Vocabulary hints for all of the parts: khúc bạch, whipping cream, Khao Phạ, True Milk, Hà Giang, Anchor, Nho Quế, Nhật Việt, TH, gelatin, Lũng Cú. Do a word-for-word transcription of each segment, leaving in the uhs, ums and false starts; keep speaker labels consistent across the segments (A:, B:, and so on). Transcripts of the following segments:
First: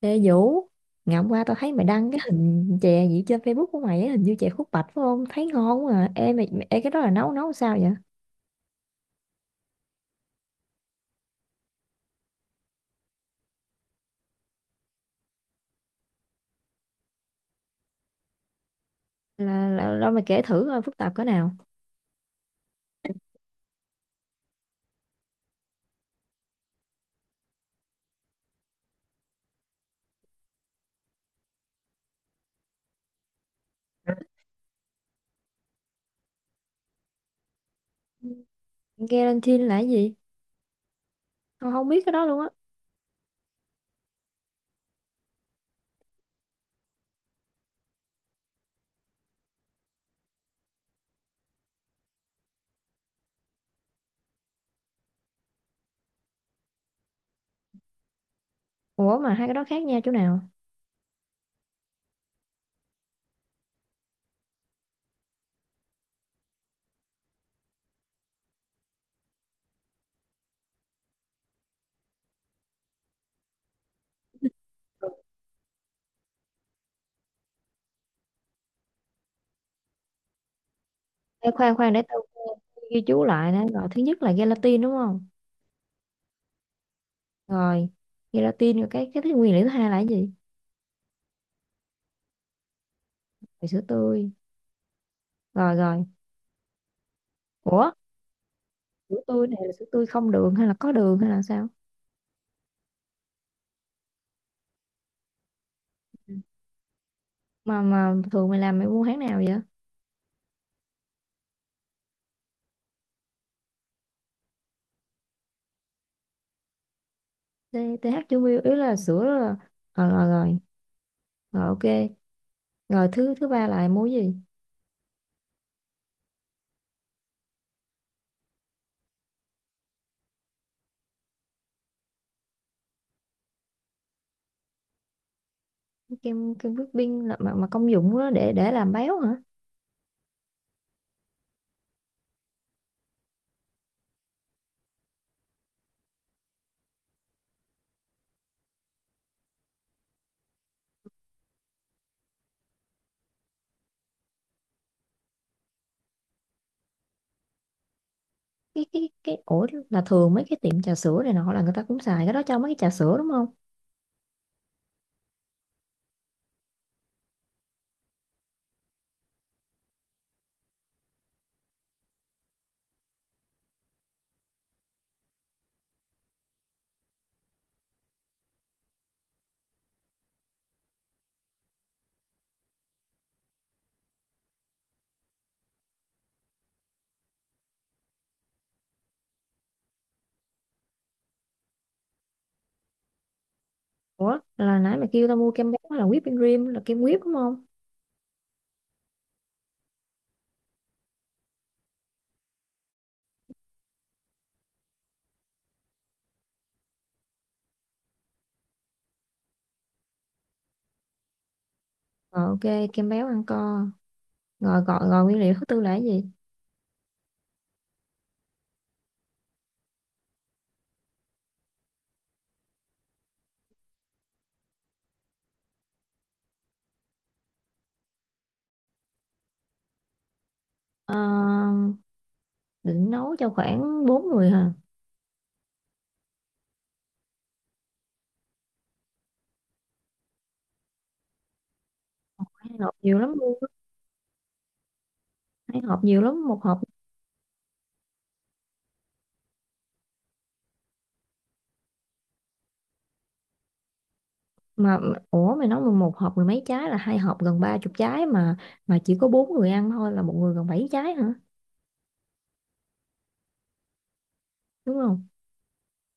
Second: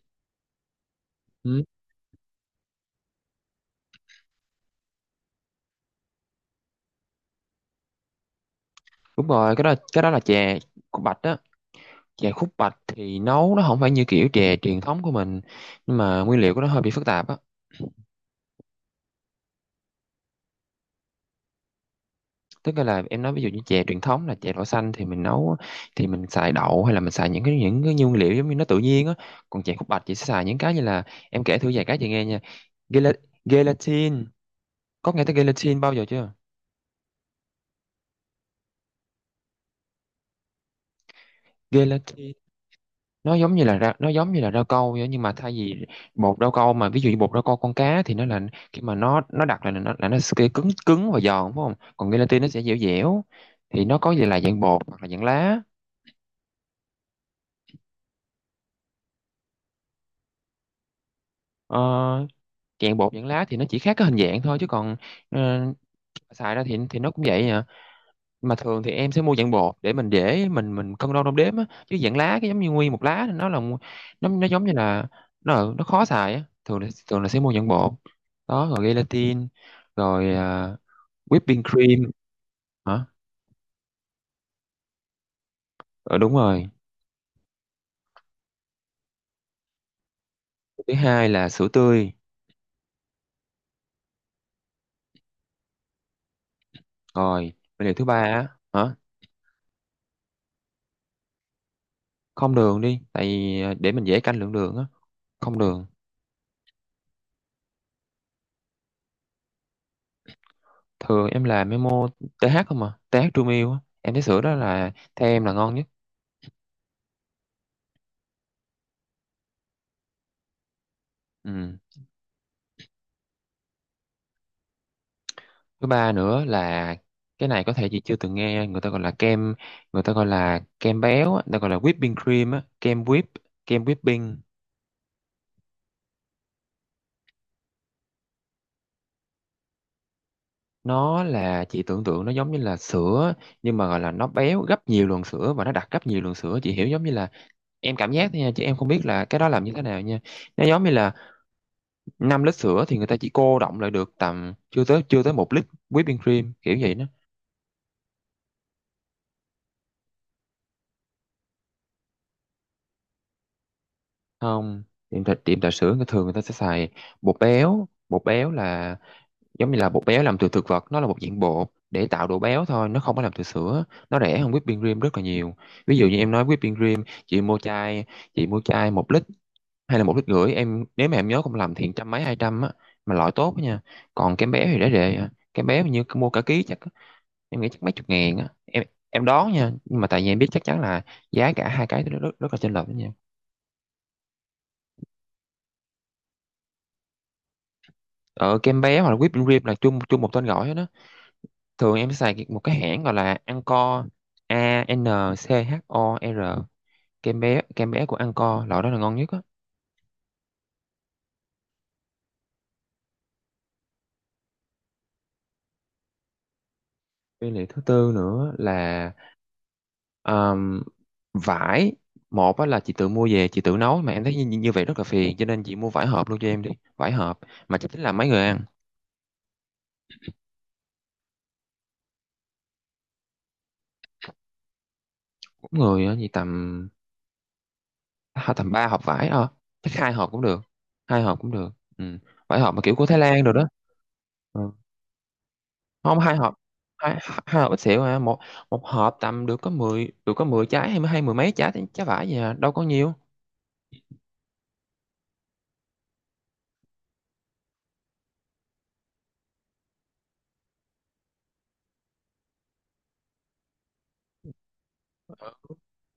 A: Ê Vũ, ngày hôm qua tao
B: Ừ,
A: thấy mày đăng cái hình chè gì trên Facebook của mày á, hình như chè khúc bạch phải không? Thấy ngon quá à. Ê, mày, mày- ê cái đó là nấu nấu sao vậy?
B: đúng rồi, cái đó cái đó là chè khúc bạch á. Chè khúc bạch thì nấu nó không phải như kiểu chè truyền thống của mình, nhưng mà nguyên liệu của nó hơi bị phức tạp á.
A: Là, là, là mày kể thử coi phức tạp cỡ nào.
B: Tức là em nói ví dụ như chè truyền thống là chè đậu xanh thì mình nấu thì mình xài đậu, hay là mình xài những cái những cái nguyên liệu giống như nó tự nhiên á. Còn chè khúc bạch chị sẽ xài những cái như là, em kể thử vài cái chị nghe nha. Gela- gelatin, có nghe tới gelatin bao giờ chưa?
A: Gelatin là cái gì? Tao không biết cái đó
B: Gelatin,
A: luôn á.
B: nó giống như là ra, nó giống như là rau câu vậy, nhưng mà thay vì bột rau câu, mà ví dụ như bột rau câu con cá thì nó là, khi mà nó nó đặc là nó là nó sẽ cứng cứng và giòn, đúng không, còn gelatin nó sẽ dẻo dẻo. Thì nó có gì là dạng bột hoặc là dạng lá.
A: Ủa mà hai cái đó khác nhau chỗ nào?
B: Ờ, dạng bột dạng lá thì nó chỉ khác cái hình dạng thôi, chứ còn ờ, xài ra thì thì nó cũng vậy à. Mà thường thì em sẽ mua dạng bột để mình dễ mình mình cân đo đong đếm á, chứ dạng lá cái giống như nguyên một lá thì nó là, nó nó giống như là, nó nó khó xài á. Thường là thường là sẽ mua dạng bột. Đó, rồi gelatin. Rồi à,
A: Ê,
B: whipping
A: khoan khoan để
B: cream.
A: tao ghi
B: Hả?
A: chú lại nè. Rồi thứ nhất là gelatin đúng không?
B: Ờ, đúng rồi.
A: Rồi, gelatin rồi cái cái thứ nguyên liệu thứ hai là cái gì?
B: Thứ hai là sữa tươi.
A: Rồi sữa tươi. Rồi rồi.
B: Rồi, nguyên
A: Ủa,
B: liệu thứ ba á hả?
A: sữa tươi này là sữa tươi không đường hay là có đường hay là sao?
B: Không đường đi, tại vì à, để mình dễ canh lượng đường á, không đường.
A: mà mà thường mày làm mày mua hãng nào vậy?
B: Thường em làm memo tê hát, không, mà tê hát True Milk á, em thấy sữa đó là theo em là ngon nhất.
A: T- tê hát chú Miu ý là sữa là rồi rồi rồi, rồi
B: Ừ.
A: ok, rồi thứ thứ ba là mua gì?
B: Thứ ba nữa là, cái này có thể chị chưa từng nghe, người ta gọi là kem người ta gọi là kem béo á, người ta gọi là whipping cream á, kem whip kem whipping.
A: Cái kem kem whipping là mà, mà công dụng đó để để làm béo hả?
B: Nó là, chị tưởng tượng nó giống như là sữa, nhưng mà gọi là nó béo gấp nhiều lần sữa và nó đặc gấp nhiều lần sữa. Chị hiểu, giống như là, em cảm giác thôi nha, chứ em không biết là cái đó làm như thế nào nha. Nó giống như là, năm lít sữa thì người ta chỉ cô đọng lại được tầm chưa tới chưa tới một lít whipping cream, kiểu vậy đó.
A: Cái cái cái ủa là thường mấy cái tiệm trà sữa này nọ là người ta cũng xài cái đó cho mấy cái trà sữa đúng không?
B: Không. Tiệm trà tiệm trà sữa người thường người ta sẽ xài bột béo bột béo là, giống như là bột béo làm từ thực vật, nó là một dạng bột để tạo độ béo thôi, nó không có làm từ sữa. Nó rẻ hơn whipping cream rất là nhiều. Ví dụ như em nói whipping cream, chị mua chai chị mua chai một lít hay là một lít rưỡi, em nếu mà em nhớ không lầm thì trăm mấy hai trăm á, mà loại tốt á nha. Còn kem béo thì rẻ rẻ à. Kem béo hình như mua cả ký, chắc em nghĩ chắc mấy chục ngàn á em. Em đoán nha, nhưng mà tại vì em biết chắc chắn là giá cả hai cái nó rất, rất là chênh lệch đó nha.
A: Ủa là nãy mày kêu tao mua kem béo là whipping cream là kem whip đúng không?
B: Ờ kem béo hoặc là whipping cream là chung chung một tên gọi hết đó. Thường em xài cái- một cái hãng gọi là Anchor, A N C H O R. kem bé kem bé của Anchor, loại đó là ngon nhất á.
A: Rồi ok, kem béo ăn co rồi, gọi rồi, nguyên liệu thứ tư là cái gì?
B: Với lại thứ tư nữa là um, vải. Một á là chị tự mua về chị tự nấu mà em thấy như, như vậy rất là phiền, cho nên chị mua vải hộp luôn cho em đi. Vải hộp, mà chắc tính là mấy người ăn,
A: Ờ, định nấu cho khoảng bốn người hả?
B: mỗi người á thì tầm à, tầm ba hộp vải, ờ chắc hai hộp cũng được, hai hộp cũng được. Ừ. Vải hộp
A: Khoảng
B: mà kiểu
A: nộp
B: của Thái
A: nhiều lắm
B: Lan rồi
A: luôn,
B: đó. Ừ.
A: hai hộp
B: Không,
A: nhiều
B: hai
A: lắm,
B: hộp.
A: một hộp
B: Hai, hai hộp ít xỉu à. Một một hộp tầm được có mười được có mười trái, hay mười- hay mười mấy trái trái vải gì, à đâu có nhiều.
A: mà. Ủa mày nói mà một hộp mười mấy trái là hai hộp gần ba chục trái mà. Mà chỉ có bốn người ăn thôi là một người gần bảy trái hả? Đúng không?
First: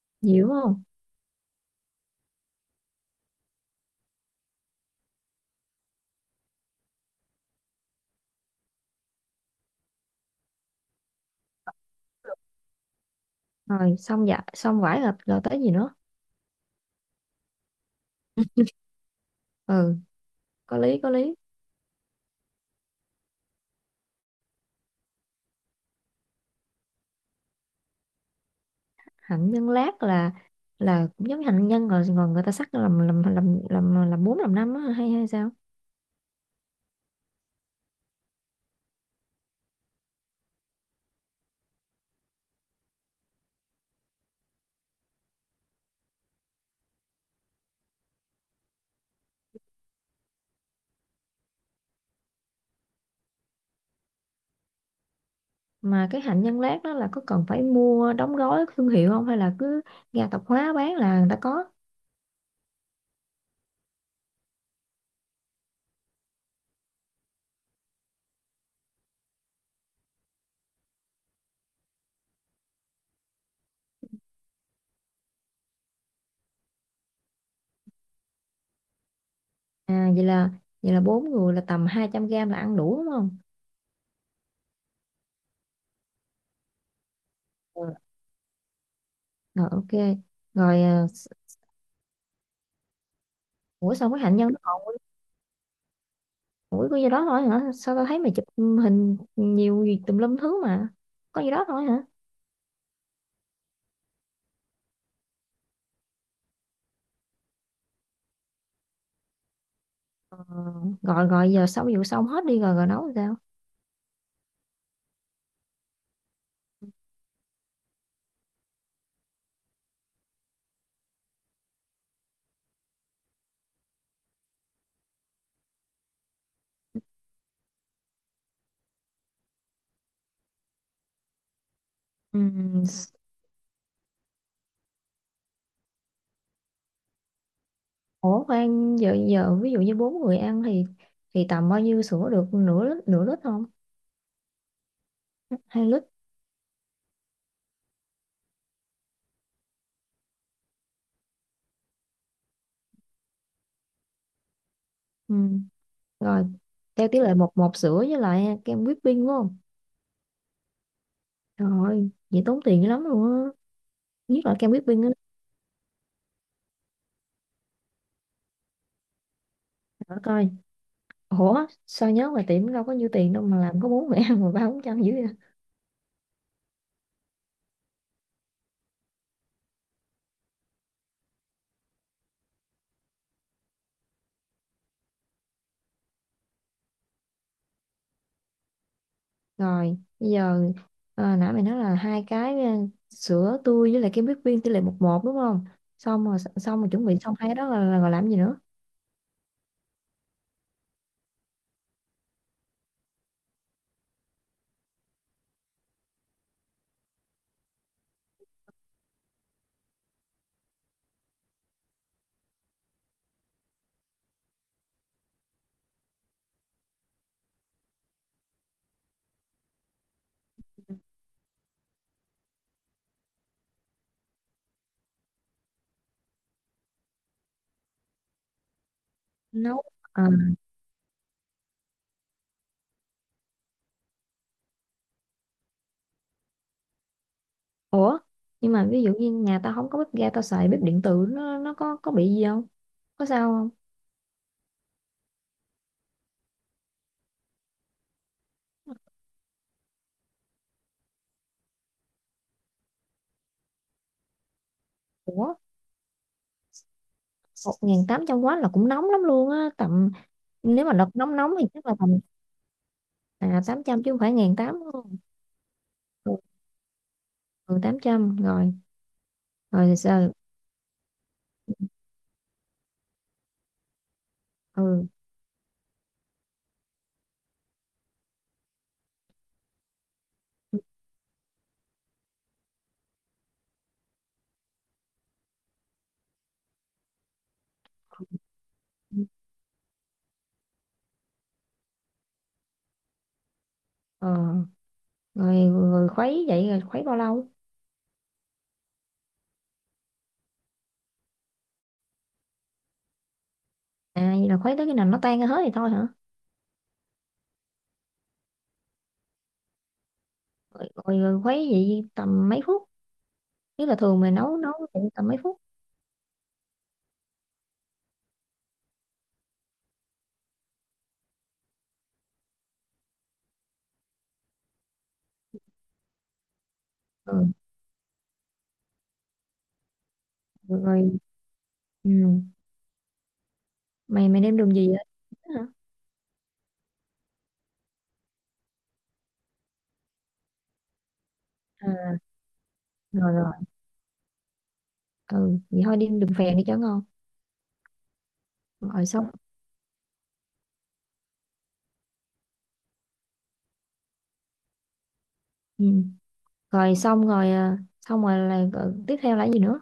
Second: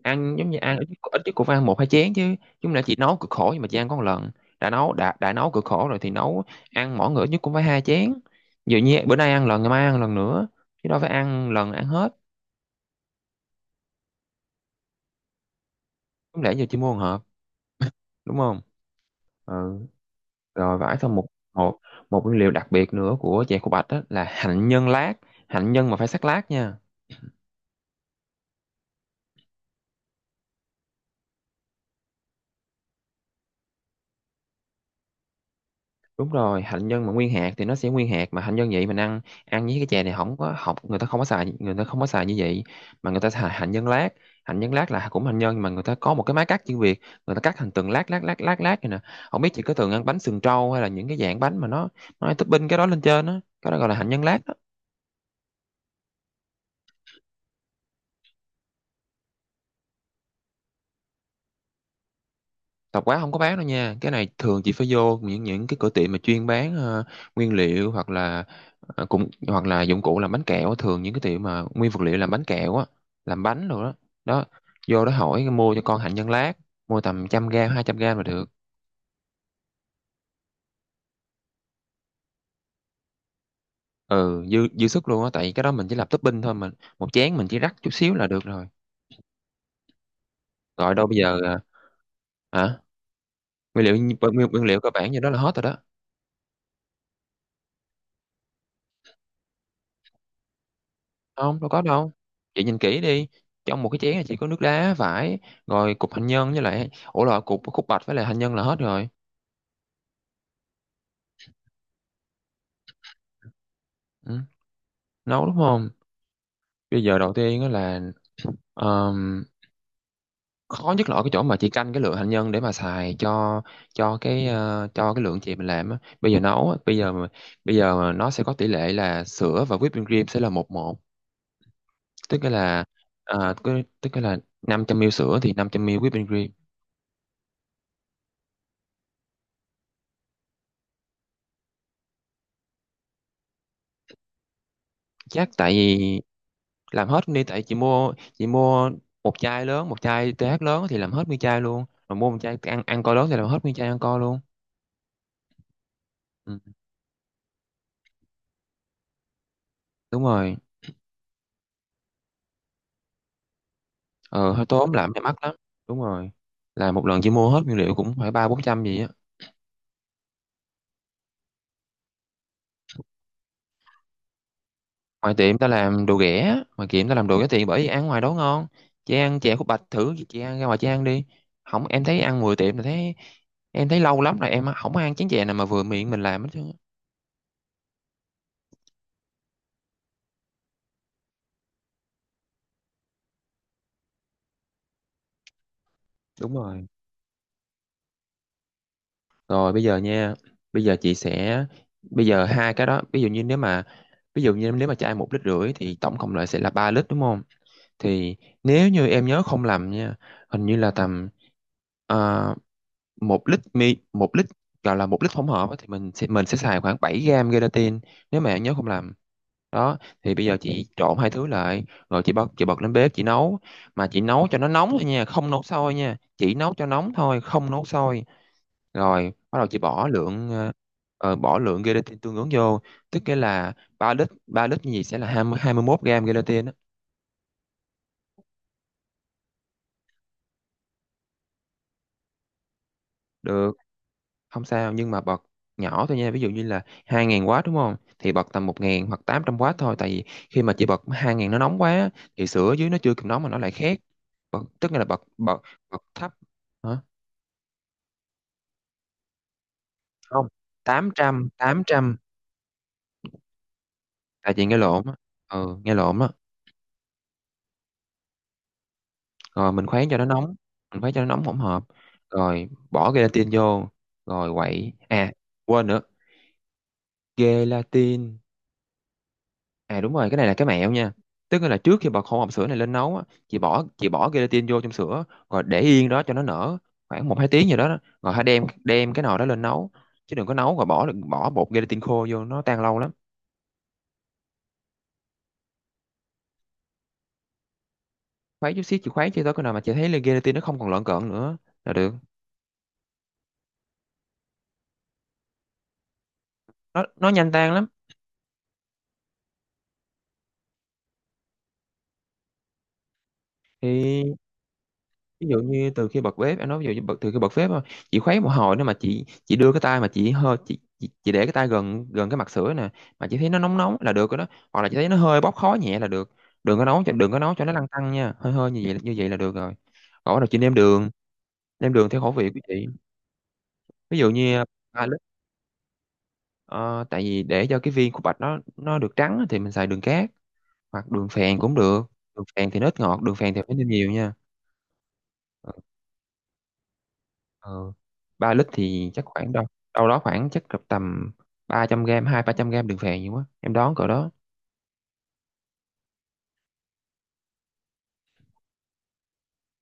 B: Ăn
A: Nhiều
B: giống
A: đúng
B: như ăn
A: không?
B: ít. Ít nhất cũng phải ăn một hai chén chứ. Chúng là chỉ nấu cực khổ nhưng mà chỉ ăn có một lần. Đã nấu đã đã nấu cực khổ rồi thì nấu, ăn mỗi người ít nhất cũng phải hai chén. Ví như bữa nay ăn lần, ngày mai ăn lần nữa, chứ đâu phải ăn lần ăn hết.
A: Rồi xong, dạ, xong vải là rồi tới gì nữa?
B: Không lẽ giờ chỉ mua một hộp, đúng không. Ừ.
A: Ừ,
B: Rồi
A: có
B: vải
A: lý có
B: xong. một
A: lý.
B: một một nguyên liệu đặc biệt nữa của chè khô bạch đó là hạnh nhân lát. Hạnh nhân mà phải sắc lát nha.
A: Hạnh nhân lát là là cũng giống như hạnh nhân rồi còn người ta sắc làm làm làm làm làm bốn làm năm á hay hay sao?
B: Đúng rồi, hạnh nhân mà nguyên hạt thì nó sẽ nguyên hạt, mà hạnh nhân vậy mình ăn ăn với cái chè này không có học, người ta không có xài, người ta không có xài như vậy, mà người ta xài hạnh nhân lát. Hạnh nhân lát là cũng hạnh nhân, nhưng mà người ta có một cái máy cắt chuyên biệt, người ta cắt thành từng lát lát lát lát lát này nè. Không biết chị có từng ăn bánh sừng trâu, hay là những cái dạng bánh mà nó nó topping cái đó lên trên á, cái đó gọi là hạnh nhân lát.
A: Mà cái hạnh nhân lát đó là có cần phải mua đóng gói thương hiệu không hay là cứ ga tạp hóa bán là người ta có?
B: Tạp hóa không có bán đâu nha, cái này thường chỉ phải vô những những cái cửa tiệm mà chuyên bán ờ, nguyên liệu, hoặc là ờ, cũng hoặc là dụng cụ làm bánh kẹo á. Thường những cái tiệm mà nguyên vật liệu làm bánh kẹo á, làm bánh rồi đó, đó, vô đó hỏi mua cho con hạnh nhân lát, mua tầm trăm gram hai trăm gram là được.
A: À vậy là vậy là bốn người là tầm hai trăm gram là ăn đủ đúng không?
B: Ừ, dư dư sức luôn á, tại cái đó mình chỉ làm topping thôi, mình một chén mình chỉ rắc
A: Ừ.
B: chút xíu là được rồi.
A: Rồi ok. Rồi
B: Gọi
A: à,
B: đâu bây
A: s-
B: giờ ờ, hả? nguyên
A: Ủa
B: liệu
A: sao cái hạnh
B: nguyên,
A: nhân nó
B: nguyên liệu
A: còn,
B: cơ bản như đó là hết rồi đó.
A: ủa có gì đó thôi hả? Sao tao thấy mày chụp hình nhiều gì tùm lum thứ mà. Có gì
B: Không,
A: đó
B: đâu có
A: thôi hả?
B: đâu, chị nhìn kỹ đi, trong một cái chén này chỉ có nước đá vải, rồi cục hành nhân với lại ủa là cục khúc bạch với lại hành nhân là hết rồi.
A: Ờ, rồi rồi giờ sau vụ xong hết đi rồi rồi nấu sao?
B: Ừ. Nấu, đúng không? Bây giờ đầu tiên á là ờm, khó nhất là ở cái chỗ mà chị canh cái lượng hành nhân để mà xài cho cho cái ờ, cho cái lượng chị mình làm á. Bây giờ nấu á, bây giờ mà- bây giờ mà nó sẽ có tỷ lệ là sữa và whipping cream sẽ là một một. tức
A: Ừm,
B: là
A: s-
B: ờ, cứ- tức là năm trăm mi li lít sữa thì năm trăm mi li lít whipping cream.
A: Ủa khoan giờ giờ ví dụ như bốn người ăn thì thì tầm bao nhiêu sữa được, nửa lít nửa lít không?
B: Chắc tại
A: Hai lít.
B: vì làm hết đi, tại chị mua chị mua một chai lớn, một chai tê hát lớn thì làm hết nguyên chai luôn, rồi mua một chai ăn ăn co lớn thì làm hết nguyên chai ăn co luôn.
A: Ừm, Rồi
B: ừ,
A: theo tỷ lệ một một sữa với lại kem whipping đúng không?
B: đúng rồi.
A: Trời ơi, vậy tốn tiền dữ lắm luôn á. Nhất
B: ờ
A: là
B: hơi
A: kem
B: tốn
A: whipping á.
B: làm mày mắc lắm, đúng rồi, là một lần chỉ mua hết nguyên liệu cũng phải ba bốn trăm gì á.
A: Trời coi, ủa sao nhớ mà tiệm đâu có nhiêu tiền đâu mà làm có bốn mẹ ăn mà ba bốn trăm dữ vậy?
B: Ngoài tiệm ta làm đồ ghẻ ngoài tiệm ta làm đồ ghẻ tiền, bởi vì ăn ngoài đó ngon. Chị ăn chè khúc bạch thử, chị ăn ra ngoài chị ăn đi, không em thấy ăn mười tiệm là thấy, em thấy lâu lắm rồi em không ăn chén chè nào mà vừa miệng mình làm hết trơn á.
A: Rồi bây giờ ờ, nãy mày nói là hai cái ờ, sữa tươi với lại cái bít viên tỷ lệ một một đúng không? Xong rồi
B: Đúng
A: xong
B: rồi.
A: rồi chuẩn bị xong hai cái đó là, là, là làm gì nữa?
B: Rồi bây giờ nha, bây giờ chị sẽ, bây giờ hai cái đó, ví dụ như nếu mà, ví dụ như nếu mà chai một lít rưỡi thì tổng cộng lại sẽ là ba lít, đúng không? Thì nếu như em nhớ không lầm nha, hình như là tầm ờ, một lít mi một lít gọi là một lít hỗn hợp á, thì mình sẽ mình sẽ xài khoảng bảy gram gelatin, nếu mà em nhớ không lầm. Đó, thì bây giờ chị trộn hai thứ lại, rồi chị bật, chị bật lên bếp chị nấu, mà chị nấu cho nó nóng thôi nha, không nấu sôi nha, chỉ nấu cho nóng thôi, không nấu sôi. Rồi bắt đầu chị
A: Nấu
B: bỏ
A: à?
B: lượng ờ, ờ, bỏ lượng gelatin tương ứng vô, tức nghĩa là ba lít, ba lít như vậy sẽ là hai hai mươi hai mươi hai mươi mốt gram gelatin á.
A: Ủa nhưng mà ví dụ như nhà tao không có bếp ga tao xài bếp điện tử nó nó có có bị gì không, có sao không?
B: Được. Không sao, nhưng mà bật nhỏ thôi nha, ví dụ như là hai nghìn w đúng không, thì bật tầm một nghìn hoặc tám trăm w thôi, tại vì khi mà chị bật hai nghìn nó nóng quá thì sữa ở dưới nó chưa kịp nóng mà nó lại khét. Bật, tức nghĩa là bật
A: Ủa
B: bật bật thấp. Hả?
A: một nghìn tám trăm quá là cũng nóng lắm luôn á, tầm
B: Không,
A: nếu mà đợt
B: tám
A: nóng
B: trăm,
A: nóng thì
B: tám
A: chắc là tầm
B: trăm,
A: à, tám trăm chứ không phải
B: tại chị nghe
A: một nghìn tám trăm
B: lộn á,
A: đúng
B: ừ, nghe lộn á.
A: không? Ừ, tám trăm rồi.
B: Rồi mình
A: Rồi
B: khuấy cho nó
A: sao?
B: nóng, mình khuấy cho nó nóng hỗn hợp, rồi bỏ gelatin vô rồi quậy.
A: Ừ,
B: À, quên nữa, gelatin. À đúng rồi, cái này là cái mẹo nha. Tức là trước khi bật hỗn hợp sữa này lên nấu á, chị bỏ chị bỏ gelatin vô trong sữa rồi để yên đó cho nó nở khoảng một hai tiếng gì đó. Đó, rồi hãy đem đem cái nồi đó lên nấu, chứ đừng có nấu rồi bỏ bỏ bột gelatin khô vô, nó tan lâu lắm.
A: ờ, rồi, rồi khuấy vậy rồi khuấy bao lâu?
B: Khuấy chút xíu, chị khuấy cho tới cái nào mà chị thấy là gelatin nó không còn lợn cợn nữa là được.
A: À vậy là khuấy tới khi nào nó tan ra hết thì thôi hả?
B: Nó nó nhanh tan lắm.
A: Rồi, rồi khuấy vậy tầm mấy phút, nếu là thường mày
B: Thì
A: nấu nấu vậy tầm mấy
B: ví dụ
A: phút?
B: như từ khi bật bếp, em nói ví dụ như bật từ khi bật bếp thôi, chị khuấy một hồi nữa mà chị chị đưa cái tay, mà chị hơi chị, chị chị để cái tay gần gần cái mặt sữa nè, mà chị thấy nó nóng nóng là được rồi đó. Hoặc là chị thấy nó hơi bốc khói nhẹ là được. đừng có nấu cho đừng có nấu
A: Ừ,
B: cho nó lăn tăn nha, hơi hơi như vậy, như vậy là được rồi. Còn bắt đầu chị nêm đường,
A: rồi.
B: nêm đường theo khẩu
A: Ừ.
B: vị của chị. Ví dụ
A: Mày mày đem
B: như
A: đường gì
B: ba
A: vậy?
B: lít,
A: Hả?
B: ờ, tại vì để cho cái viên của bạch nó nó được trắng á, thì mình xài đường cát hoặc đường phèn cũng được.
A: À,
B: Đường phèn thì nó ít ngọt,
A: rồi
B: đường phèn
A: rồi.
B: thì phải nêm nhiều nha.
A: Ừ vậy thôi đem đường phèn đi cho ngon.
B: Ờ, ba lít
A: Rồi
B: thì chắc
A: xong.
B: khoảng đâu đâu đó, khoảng chắc cỡ tầm ba trăm gram, hai ba trăm gram đường phèn, nhiều quá, em đoán cỡ đó.
A: Ừ. Rồi xong rồi à, xong rồi là rồi tiếp theo là cái gì nữa?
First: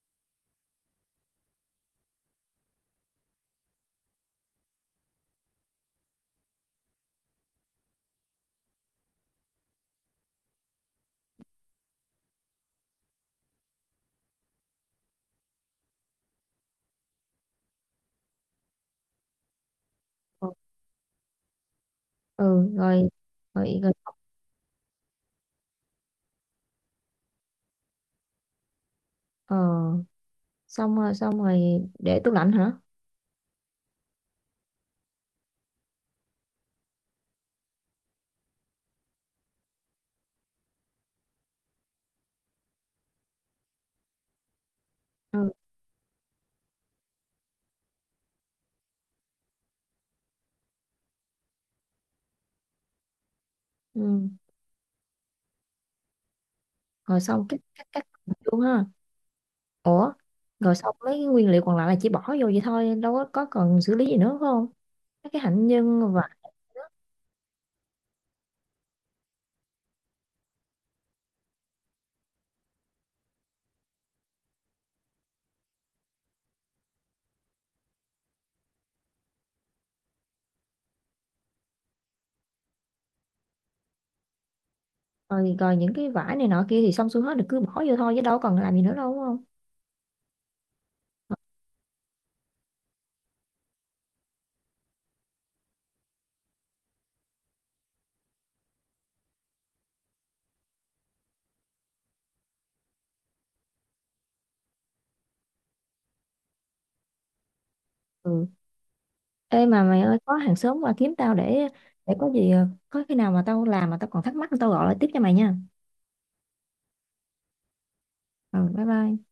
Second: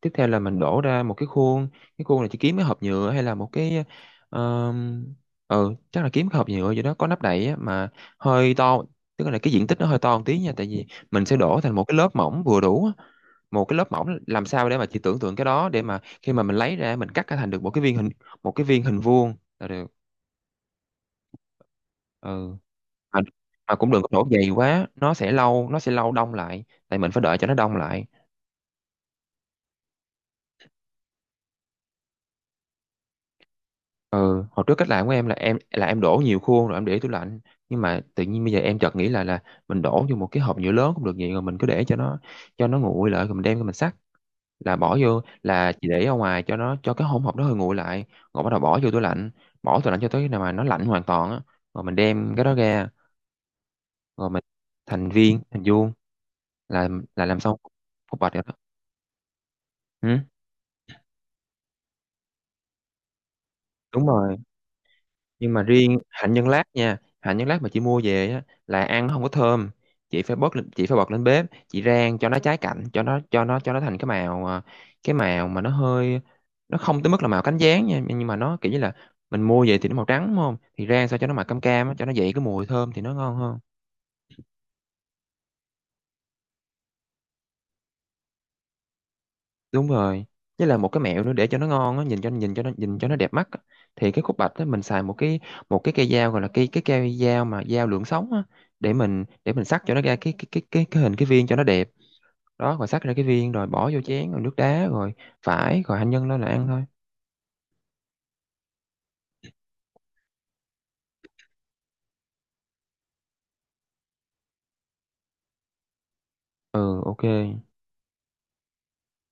B: Tiếp theo là mình đổ ra một cái khuôn. Cái khuôn này chỉ kiếm cái hộp nhựa hay là một cái, ờ, ừ chắc là kiếm cái hộp nhựa gì đó có nắp đậy á, mà hơi to. Tức là cái diện tích nó hơi to một tí nha, tại vì mình sẽ đổ thành một cái lớp mỏng vừa đủ á. Một cái lớp mỏng làm sao để mà chị tưởng tượng cái đó, để mà khi mà mình lấy ra mình cắt ra thành được một cái viên hình một cái viên hình vuông là được.
A: Ừ.
B: Ừ,
A: Rồi. Rồi,
B: mà, mà cũng
A: rồi.
B: đừng có đổ dày quá, nó sẽ lâu nó sẽ lâu đông lại, tại mình phải đợi cho nó đông lại.
A: Ờ, xong rồi xong rồi để tủ lạnh hả?
B: Ừ hồi trước cách làm của em là em là em đổ nhiều khuôn rồi em để tủ lạnh, nhưng mà tự nhiên bây giờ em chợt nghĩ là là mình đổ vô một cái hộp nhựa lớn cũng được vậy, rồi mình cứ để cho nó cho nó nguội lại rồi mình đem ra mình xắt. Là bỏ vô,
A: Ừ.
B: là chỉ để ở ngoài cho nó cho cái hỗn hợp đó hơi nguội lại, rồi bắt đầu bỏ vô tủ lạnh, bỏ tủ lạnh cho tới khi nào mà nó lạnh hoàn toàn á, rồi mình đem cái đó ra
A: Ừ.
B: rồi mình thành viên, thành vuông là
A: Rồi
B: là làm
A: xong
B: xong
A: cắt cắt cắt
B: cục bạch rồi đó.
A: luôn ha.
B: Ừ,
A: Ủa rồi xong mấy cái nguyên liệu còn lại là chỉ bỏ vô vậy thôi đâu có, có cần xử lý
B: đúng
A: gì nữa
B: rồi.
A: phải không? Mấy cái
B: Nhưng mà
A: hạnh
B: riêng
A: nhân và
B: hạnh nhân lát nha, hạnh nhân lát mà chị mua về á, là ăn nó không có thơm. chị phải bớt lên- chị phải bật lên bếp chị rang cho nó cháy cạnh, cho nó, cho nó cho nó thành cái màu, à, cái màu mà nó hơi, nó không tới mức là màu cánh gián nha, nhưng mà nó kiểu như là mình mua về thì nó màu trắng đúng không, thì rang sao cho nó màu cam cam á, cho nó dậy cái mùi thơm thì nó ngon hơn.
A: rồi, rồi những cái vải này nọ kia thì xong xuôi hết rồi cứ bỏ vô thôi chứ đâu còn làm gì nữa đâu đúng không?
B: Đúng rồi. Với là một cái mẹo nữa để cho nó ngon á, nhìn cho nhìn cho nó nhìn cho nó đẹp mắt á, thì cái khúc bạch á mình xài một cái một cái cây dao, gọi là cái cái cây dao mà dao lưỡi sống á, để mình để mình sắc cho nó ra cái cái cái cái, cái hình, cái viên cho nó đẹp. Đó, rồi sắc ra cái viên rồi bỏ vô chén rồi nước đá, rồi phải rồi hành nhân lên là ăn thôi.
A: Ừ, ê mà mày ơi có hàng xóm qua kiếm tao để để có gì có khi nào mà tao làm mà tao còn thắc mắc tao gọi lại tiếp cho mày nha.
B: Ừ, ok.
A: Ừ bye bye.